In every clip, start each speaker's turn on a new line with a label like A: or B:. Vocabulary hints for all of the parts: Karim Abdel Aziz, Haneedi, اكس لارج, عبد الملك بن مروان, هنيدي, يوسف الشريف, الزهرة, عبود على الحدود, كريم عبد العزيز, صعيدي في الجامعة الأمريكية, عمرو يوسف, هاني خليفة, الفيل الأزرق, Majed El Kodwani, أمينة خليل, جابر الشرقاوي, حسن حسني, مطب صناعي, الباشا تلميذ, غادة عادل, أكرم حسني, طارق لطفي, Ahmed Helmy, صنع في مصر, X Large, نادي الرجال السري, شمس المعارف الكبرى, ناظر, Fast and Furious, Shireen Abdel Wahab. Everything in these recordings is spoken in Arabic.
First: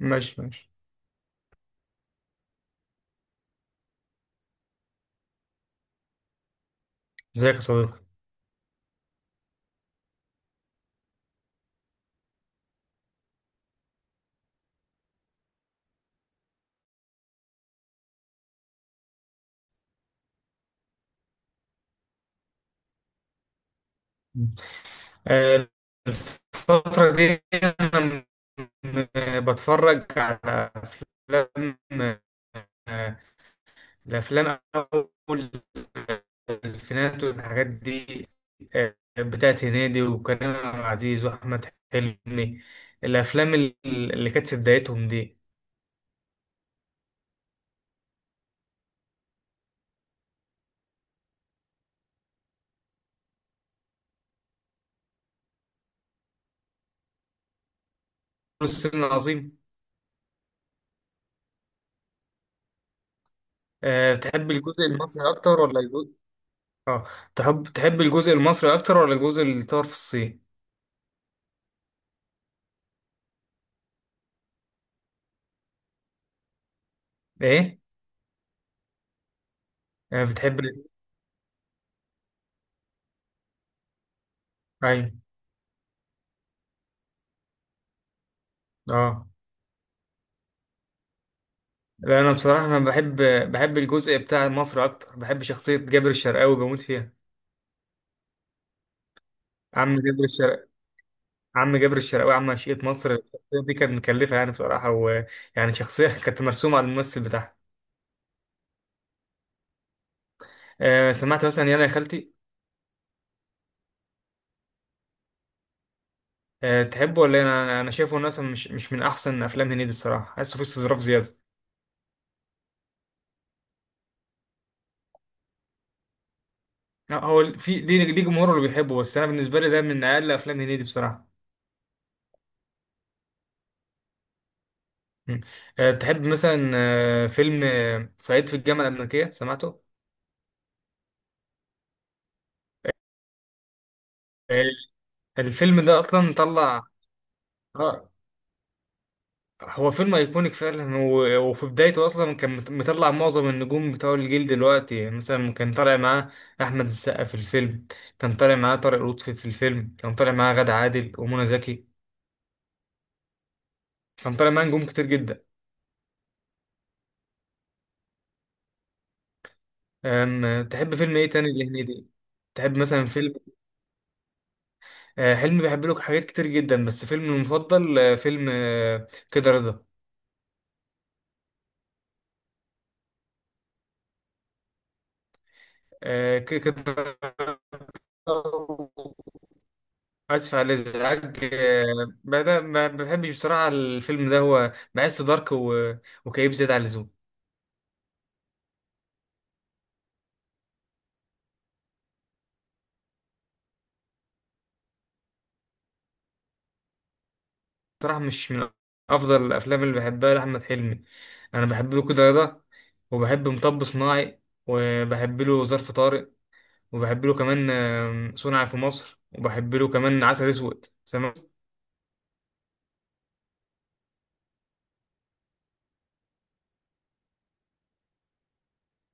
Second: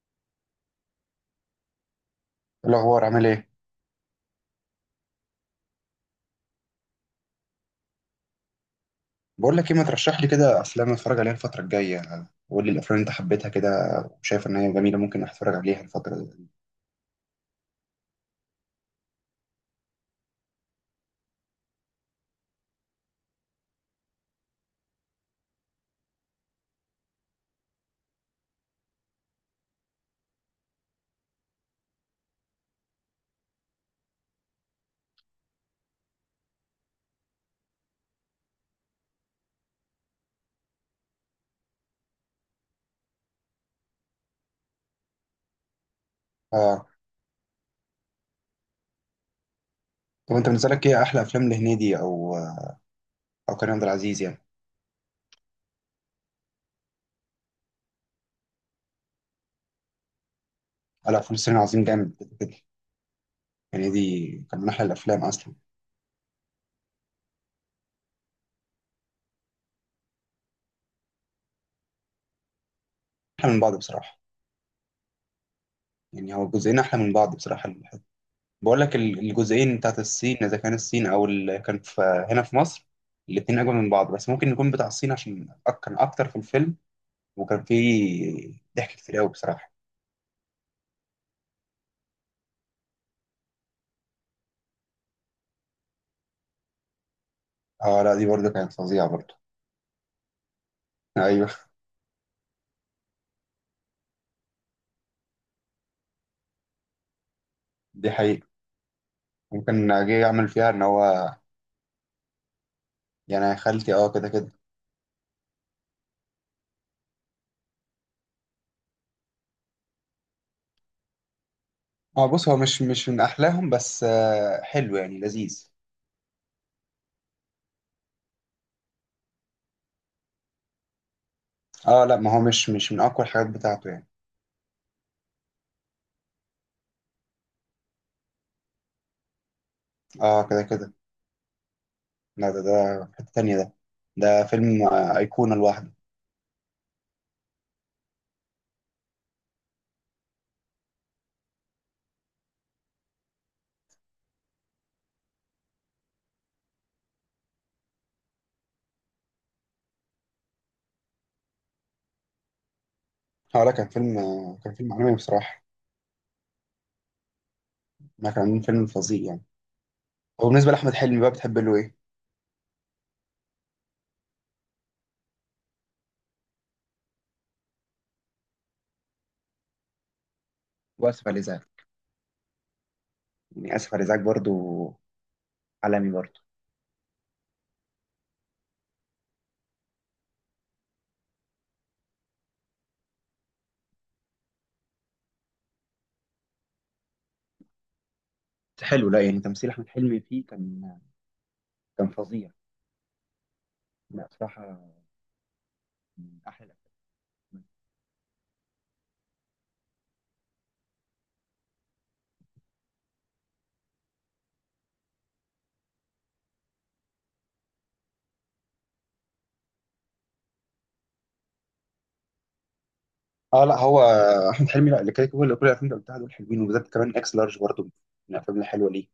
A: ماشي ماشي.
B: إيه الاخبار، عامل ايه؟
A: ازيك يا صديقي؟
B: بقول لك ايه، ما ترشح لي كده افلام اتفرج عليها الفتره الجايه. قول لي الافلام اللي انت حبيتها كده، وشايف ان هي جميله ممكن اتفرج عليها الفتره دي.
A: آه، الفترة دي أنا بتفرج على أفلام. آه، الأفلام أول الألفينات والحاجات دي. بتاعت هنيدي وكريم عبد العزيز وأحمد حلمي. الأفلام اللي كانت في بدايتهم دي.
B: اه. طب انت بالنسبه لك ايه احلى افلام لهنيدي او كريم عبد العزيز يعني؟
A: السن العظيم.
B: على فيلم سيرين عظيم جامد كده كده. هنيدي
A: بتحب
B: كان من
A: الجزء
B: احلى الافلام
A: المصري
B: اصلا.
A: أكتر ولا الجزء... آه تحب الجزء المصري أكتر ولا الجزء اللي اتصور في الصين؟
B: احلى من بعض بصراحه. يعني هو الجزئين احلى من بعض بصراحه.
A: إيه؟
B: بقول لك الجزئين بتاعت الصين، اذا
A: بتحب
B: كان الصين او اللي كان في هنا في مصر. الاتنين اجمل من بعض، بس ممكن يكون بتاع
A: ايوه.
B: الصين عشان كان اكتر في الفيلم. وكان في ضحك كتير
A: اه.
B: قوي بصراحة.
A: لا انا بصراحه انا بحب الجزء بتاع مصر اكتر، بحب شخصيه جابر الشرقاوي، بموت فيها.
B: اه، لا دي برضه كانت فظيعة برضه.
A: عم جابر الشرق
B: ايوه.
A: عم جابر الشرقاوي، عم عشيقة مصر، الشخصيه دي كانت مكلفه يعني بصراحه، ويعني شخصيه كانت مرسومه على الممثل بتاعها.
B: دي حقيقة. ممكن جه يعمل فيها ان هو.
A: سمعت مثلا يانا يا خالتي؟
B: يعني يا خالتي اه كده كده.
A: تحبه ولا إيه؟ انا شايفه إنه مثلا مش من احسن افلام هنيدي الصراحه، حاسه فيه استظراف زياده.
B: اه، بص هو مش من احلاهم، بس حلو يعني لذيذ.
A: لا، هو في ليه جمهوره اللي بيحبه، بس انا بالنسبه لي ده من اقل افلام هنيدي بصراحه.
B: اه، لا ما هو مش من اقوى الحاجات بتاعته يعني.
A: مم. تحب مثلا فيلم صعيدي في الجامعة الأمريكية، سمعته؟
B: اه كده كده. لا ده في حتة تانية ده. ده
A: آه،
B: فيلم أيقونة
A: الفيلم
B: لوحده.
A: ده أصلا طلع. آه هو فيلم أيكونيك فعلا، وفي بدايته أصلا كان مطلع معظم النجوم بتوع الجيل دلوقتي. مثلا كان طالع معاه أحمد السقا في الفيلم، كان طالع معاه طارق لطفي في الفيلم، كان طالع معاه غادة عادل ومنى زكي.
B: اه، لا
A: كان طالع معاه
B: كان
A: نجوم
B: فيلم
A: كتير
B: عالمي
A: جدا.
B: بصراحة. ما كان فيلم فظيع يعني. وبالنسبة لأحمد
A: تحب فيلم
B: حلمي
A: إيه
B: بقى
A: تاني
B: بتحب له ايه؟
A: لهنيدي؟ تحب مثلا فيلم... حلمي بيحب له حاجات كتير جدا، بس فيلم المفضل فيلم كده رضا.
B: واسف على الازعاج. يعني اسف على الازعاج برضه. عالمي برضه.
A: كده. اسف على الازعاج، بدأ ما بحبش بصراحه الفيلم ده، هو بحسه دارك وكئيب زياده عن اللزوم.
B: حلو. لا يعني تمثيل احمد حلمي فيه كان فظيع. لا بصراحه، من احلى الافلام.
A: بصراحه مش من افضل الافلام اللي بحبها لاحمد حلمي. انا بحب له كده رضا، وبحب مطب صناعي، وبحب له ظرف طارق، وبحب له كمان صنع في مصر، وبحب له كمان عسل اسود، سمعت؟
B: اه، لا هو احمد حلمي، لا اللي كده كل الافلام اللي قلتها دول حلوين، وبالذات كمان اكس لارج برضه من الافلام الحلوه ليه.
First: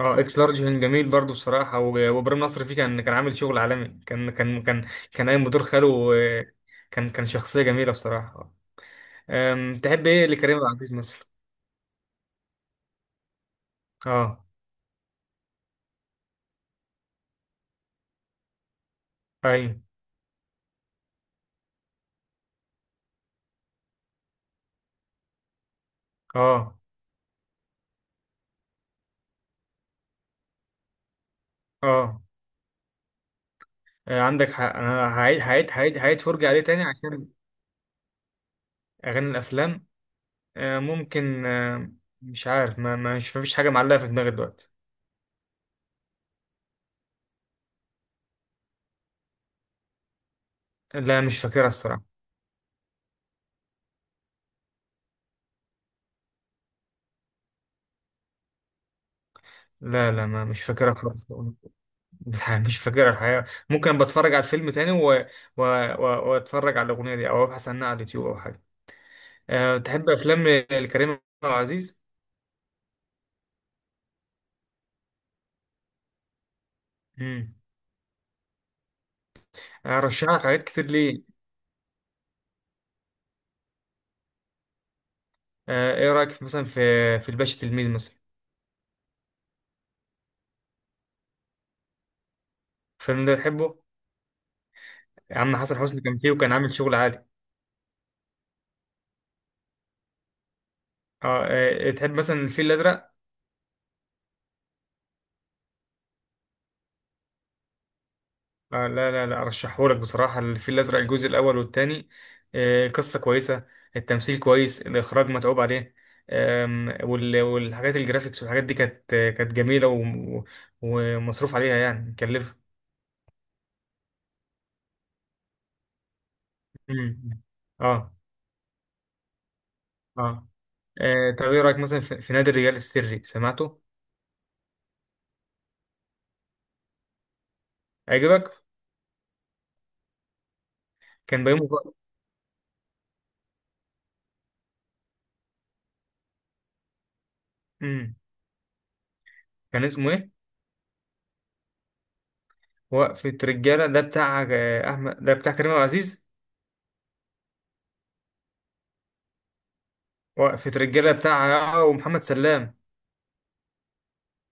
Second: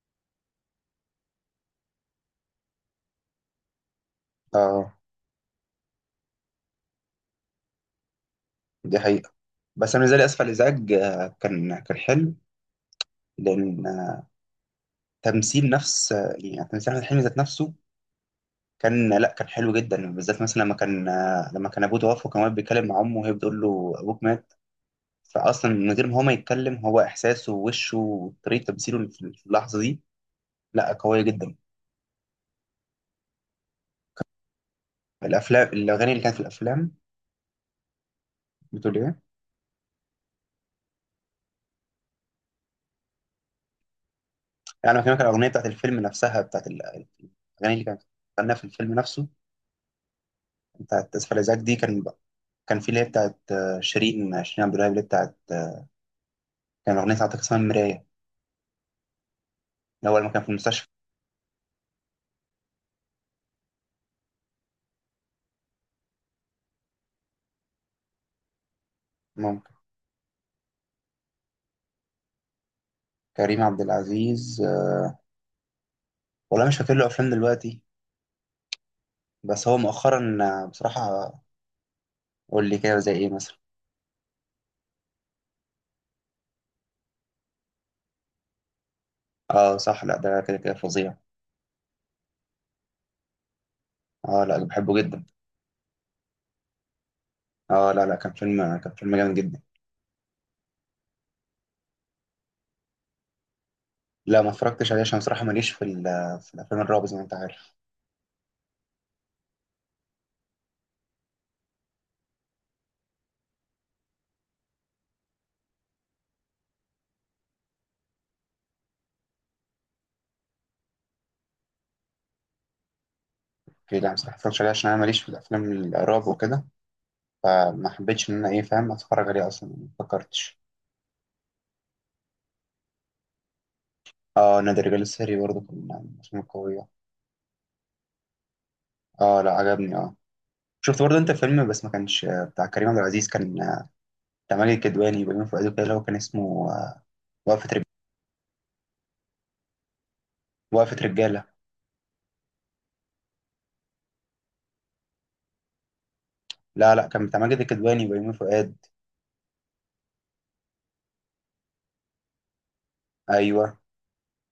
A: اه، اكس لارج كان جميل برضو بصراحه، وابراهيم نصر فيه كان عامل شغل عالمي، كان كان كان
B: اه،
A: كان قايم بدور خاله. كان شخصيه جميله بصراحه.
B: دي حقيقه. بس انا
A: تحب
B: زي
A: ايه
B: اسف على
A: لكريم عبد العزيز
B: الازعاج،
A: مثلا؟
B: كان حلو. لان
A: اه.
B: تمثيل نفس يعني تمثيل احمد حلمي ذات نفسه لا، كان حلو
A: ايوه.
B: جدا، بالذات مثلا لما كان ابوه توفى وكان واقف بيتكلم مع امه وهي بتقول له ابوك مات. فاصلا من غير ما هو ما
A: اه.
B: يتكلم، هو احساسه ووشه وطريقه تمثيله في اللحظه دي. لا، قوية جدا.
A: اه. عندك حق، انا هعيد هعيد هعيد
B: الأغاني
A: هعيد
B: اللي كانت في
A: فرجه عليه تاني
B: الأفلام.
A: عشان...
B: بتقول إيه؟
A: اغاني الافلام. ممكن. مش عارف، مش مفيش حاجه معلقه في دماغي دلوقتي.
B: يعني بكلمك الأغنية بتاعت الفيلم نفسها، بتاعت الأغاني اللي كانت غناها في الفيلم نفسه. بتاعت
A: لا
B: آسف على
A: مش
B: الإزعاج
A: فاكرها
B: دي، كان.
A: الصراحه.
B: كان في اللي هي بتاعت شيرين عبد الوهاب، اللي هي بتاعت كان أغنية بتاعت اسمها المراية.
A: لا،
B: الأول
A: لا،
B: ما كان
A: ما
B: في
A: مش
B: المستشفى.
A: فاكرها خالص. مش فاكر الحقيقة. ممكن بتفرج على الفيلم تاني و... واتفرج على الأغنية دي أو أبحث عنها على اليوتيوب أو حاجة.
B: ممكن.
A: تحب أفلام الكريم عبد العزيز؟
B: كريم عبد العزيز والله مش فاكر له أفلام
A: امم.
B: دلوقتي. بس هو
A: أرشح
B: مؤخرا
A: لك حاجات كتير
B: بصراحة
A: ليه.
B: قول لي كده، زي إيه مثلا؟
A: إيه رأيك في مثلا في الباشا تلميذ مثلا؟
B: صح. لا ده كده كده فظيع.
A: الفيلم ده تحبه؟
B: لا بحبه جدا.
A: يا عم حسن حسني كان فيه وكان عامل شغل عالي.
B: لا لا، كان فيلم جامد جدا.
A: أه آه، تحب مثلا الفيل الأزرق؟
B: لا ما اتفرجتش عليه عشان صراحة ماليش في الأفلام الرعب زي ما أنت عارف.
A: لا، لا، لا ارشحهولك بصراحه، الفيل الازرق الجزء الاول والثاني. القصه كويسه، التمثيل كويس، الاخراج متعوب عليه. والحاجات الجرافيكس والحاجات دي كانت كانت جميله ومصروف عليها يعني مكلفه.
B: أوكي لا، صراحة ما اتفرجتش عليه عشان أنا ماليش في الأفلام الرعب وكده.
A: مم.
B: فما
A: اه.
B: حبيتش إن أنا، إيه، فاهم أتفرج عليه، أصلا ما
A: اه.
B: فكرتش.
A: طب ايه رايك مثلا في نادي الرجال السري، سمعته؟
B: نادي الرجال السري برضه كان من الأفلام القوية.
A: عجبك؟
B: لا عجبني آه. شفت برضه أنت
A: كان
B: فيلم،
A: بيومي
B: بس ما
A: فؤاد.
B: كانش بتاع كريم عبد العزيز، كان بتاع ماجد الكدواني وبيومي فؤاد وكده، اللي هو كان اسمه وقفة
A: مم. كان اسمه ايه؟
B: وقفة رجالة.
A: وقفة رجالة، ده بتاع احمد، ده بتاع كريم عبد العزيز.
B: لا لا، كان بتاع ماجد الكدواني وبيومي فؤاد.
A: وقفة رجالة بتاع ومحمد سلام.
B: أيوه.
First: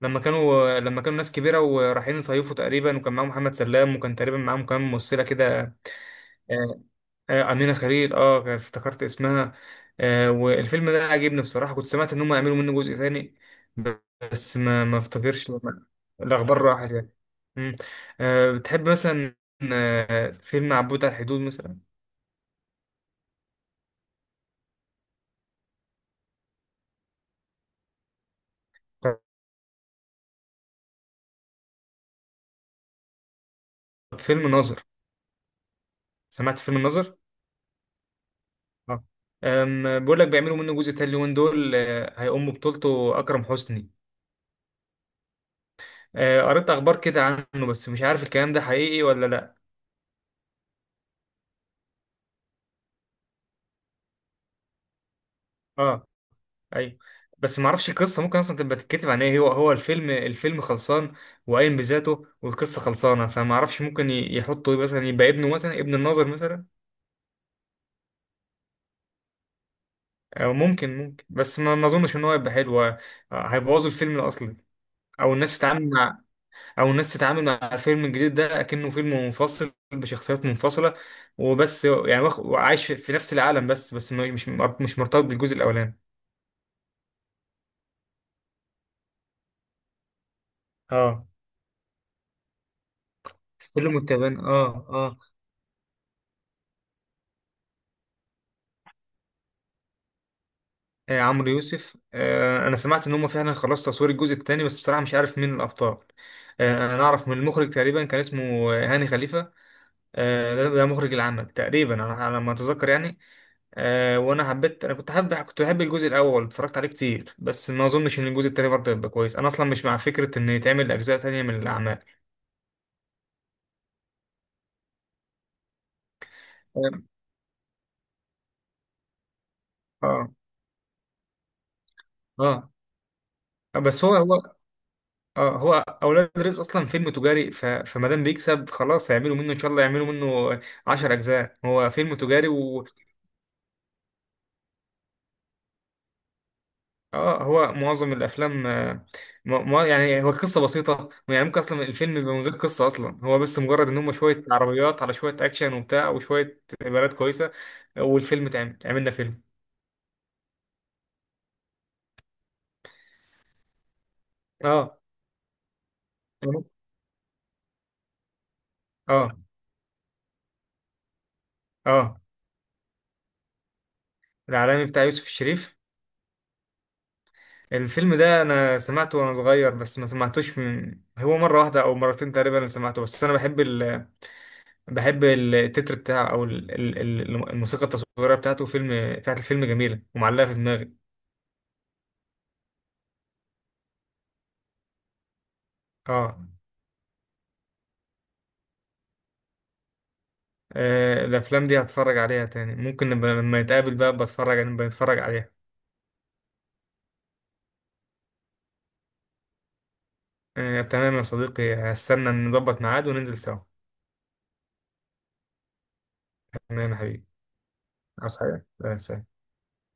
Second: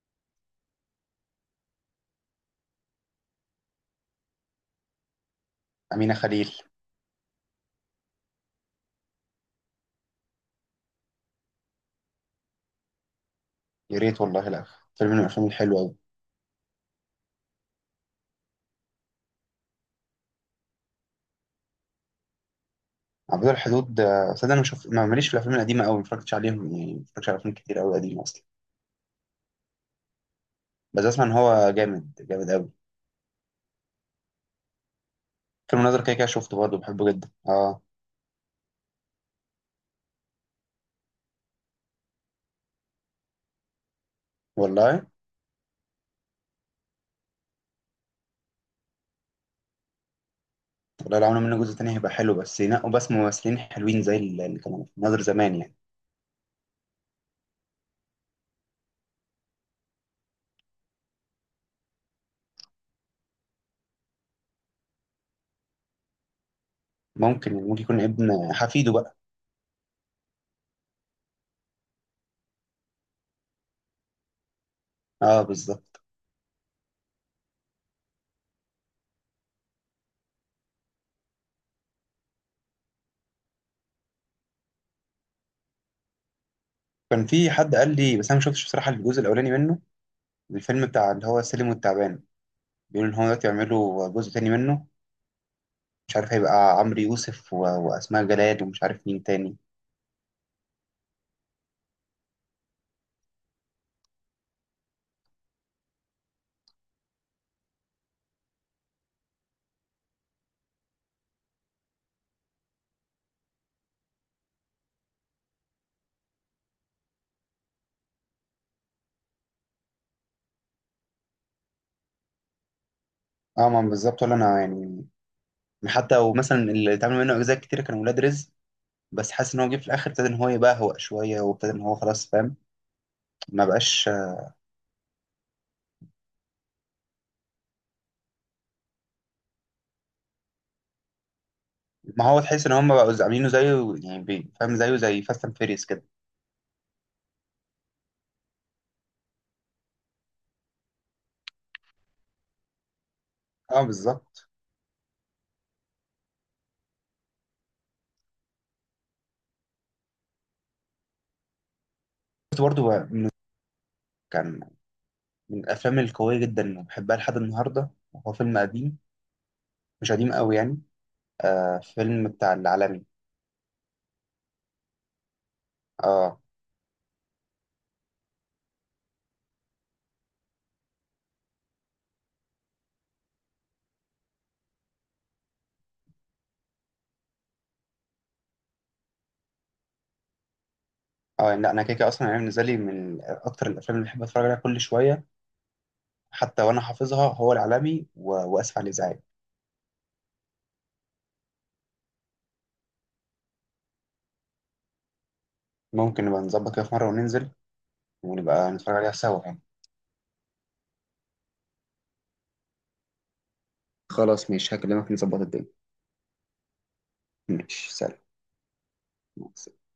A: لما كانوا ناس كبيره ورايحين يصيفوا تقريبا، وكان معاهم محمد سلام، وكان تقريبا معاهم كمان ممثله كده.
B: أمينة خليل.
A: آه، امينه خليل، اه افتكرت اسمها. والفيلم ده عجبني بصراحه، كنت سمعت ان هم يعملوا منه جزء تاني.
B: يا ريت والله
A: بس
B: لا.
A: ما
B: فيلم من الأفلام
A: افتكرش.
B: الحلوة أوي.
A: الاخبار راحت يعني. مم. بتحب مثلا فيلم عبود على الحدود مثلا؟
B: عبود الحدود، صدق انا مش ما- ماليش في الافلام القديمه قوي، ما اتفرجتش عليهم، يعني ما اتفرجتش على افلام كتير قوي قديمه اصلا.
A: طب
B: بس اسمع ان هو جامد جامد قوي.
A: فيلم ناظر؟
B: فيلم الناظر كده كده شفته
A: سمعت
B: برضه،
A: فيلم
B: بحبه
A: ناظر؟
B: جدا اه.
A: اه. بقول لك بيعملوا منه جزء تاني اليومين دول، هيقوم ببطولته اكرم حسني.
B: والله.
A: قريت اخبار كده عنه، بس مش عارف الكلام ده حقيقي ولا لا.
B: والله، لو عملوا منه جزء تاني هيبقى حلو، بس ينقوا بس ممثلين حلوين زي اللي كانوا في الناظر زمان يعني.
A: اه، ايوه. بس ما اعرفش القصه، ممكن اصلا تبقى تتكتب عن ايه؟ هو الفيلم خلصان وقايم بذاته، والقصه خلصانه، فما اعرفش ممكن يحطوا إيه، مثلا يبقى ابنه، مثلا ابن الناظر مثلا.
B: ممكن يكون ابن حفيده بقى.
A: او ممكن بس ما اظنش ان هو يبقى حلو. هيبوظوا الفيلم الاصلي، او
B: اه،
A: الناس تتعامل
B: بالظبط.
A: مع او الناس تتعامل مع الفيلم الجديد ده اكنه فيلم منفصل بشخصيات منفصله، وبس يعني وعايش في نفس العالم، بس مش مرتبط بالجزء الاولاني.
B: كان في حد قال لي بس انا ما شفتش بصراحه الجزء الاولاني منه. الفيلم بتاع
A: اه.
B: اللي هو السلم والتعبان. بيقولوا ان هو دلوقتي
A: السلم
B: يعملوا جزء
A: والتعبان.
B: تاني منه.
A: اه. اه.
B: مش عارف، هيبقى عمرو يوسف واسماء جلال، ومش عارف مين تاني.
A: عمرو يوسف. انا سمعت ان هم فعلا خلاص تصوير الجزء الثاني، بس بصراحه مش عارف مين الابطال. انا اعرف من المخرج تقريبا، كان اسمه هاني خليفه. ده مخرج العمل تقريبا، انا على ما اتذكر يعني. وانا حبيت، انا كنت حابب، كنت بحب الجزء الاول، اتفرجت عليه كتير، بس ما اظنش ان الجزء التاني برضه يبقى كويس. انا اصلا مش مع فكره ان يتعمل اجزاء تانية من الاعمال.
B: اه، ما بالظبط، ولا انا يعني. حتى ومثلا اللي اتعمل منه اجزاء كتير كانوا ولاد رزق. بس حاسس ان هو جه في الاخر ابتدى
A: اه.
B: ان هو يبهوأ شويه، وابتدى ان هو خلاص فاهم.
A: اه.
B: ما
A: بس،
B: بقاش.
A: هو اولاد رزق اصلا فيلم تجاري، فما دام بيكسب خلاص هيعملوا منه، ان شاء الله يعملوا منه 10 اجزاء. هو فيلم
B: ما هو
A: تجاري
B: تحس ان
A: و...
B: هم بقوا عاملينه زيه، يعني فاهم زيه زي فاست اند فيريس كده.
A: اه، هو معظم الافلام يعني هو القصه بسيطه، يعني ممكن اصلا الفيلم يبقى من غير قصه اصلا، هو بس
B: اه،
A: مجرد ان هم شويه
B: بالظبط.
A: عربيات على شويه اكشن وبتاع وشويه بنات كويسه. والفيلم عملنا فيلم.
B: كنت برضه. كان
A: اه،
B: من الافلام القويه جدا وبحبها لحد النهارده. هو فيلم قديم،
A: اه،
B: مش قديم قوي يعني.
A: اه.
B: فيلم بتاع العالمي.
A: العالمي بتاع يوسف الشريف.
B: اه،
A: الفيلم ده انا سمعته وانا صغير، بس ما سمعتوش، من هو مره واحده او مرتين تقريبا اللي سمعته، بس انا بحب بحب التتر بتاعه، او الموسيقى التصويريه بتاعته، فيلم بتاعت الفيلم جميله ومعلقه في دماغي.
B: اه. لا، انا كده كده اصلا، يعني بالنسبه لي من اكتر الافلام اللي بحب اتفرج عليها كل شويه.
A: اه.
B: حتى وانا حافظها، هو العالمي واسف على الازعاج.
A: الافلام دي هتفرج عليها تاني، ممكن نبقى لما نتقابل بقى نبقى نتفرج عليها.
B: ممكن نبقى نظبط كده في مره وننزل، ونبقى نتفرج عليها سوا يعني.
A: تمام يا صديقي، هستنى نظبط ميعاد وننزل سوا.
B: خلاص ماشي، هكلمك نظبط الدنيا.
A: تمام يا حبيبي.
B: ماشي، سلام.
A: عاوز حاجه؟ سلام، سلام.
B: مع السلامة.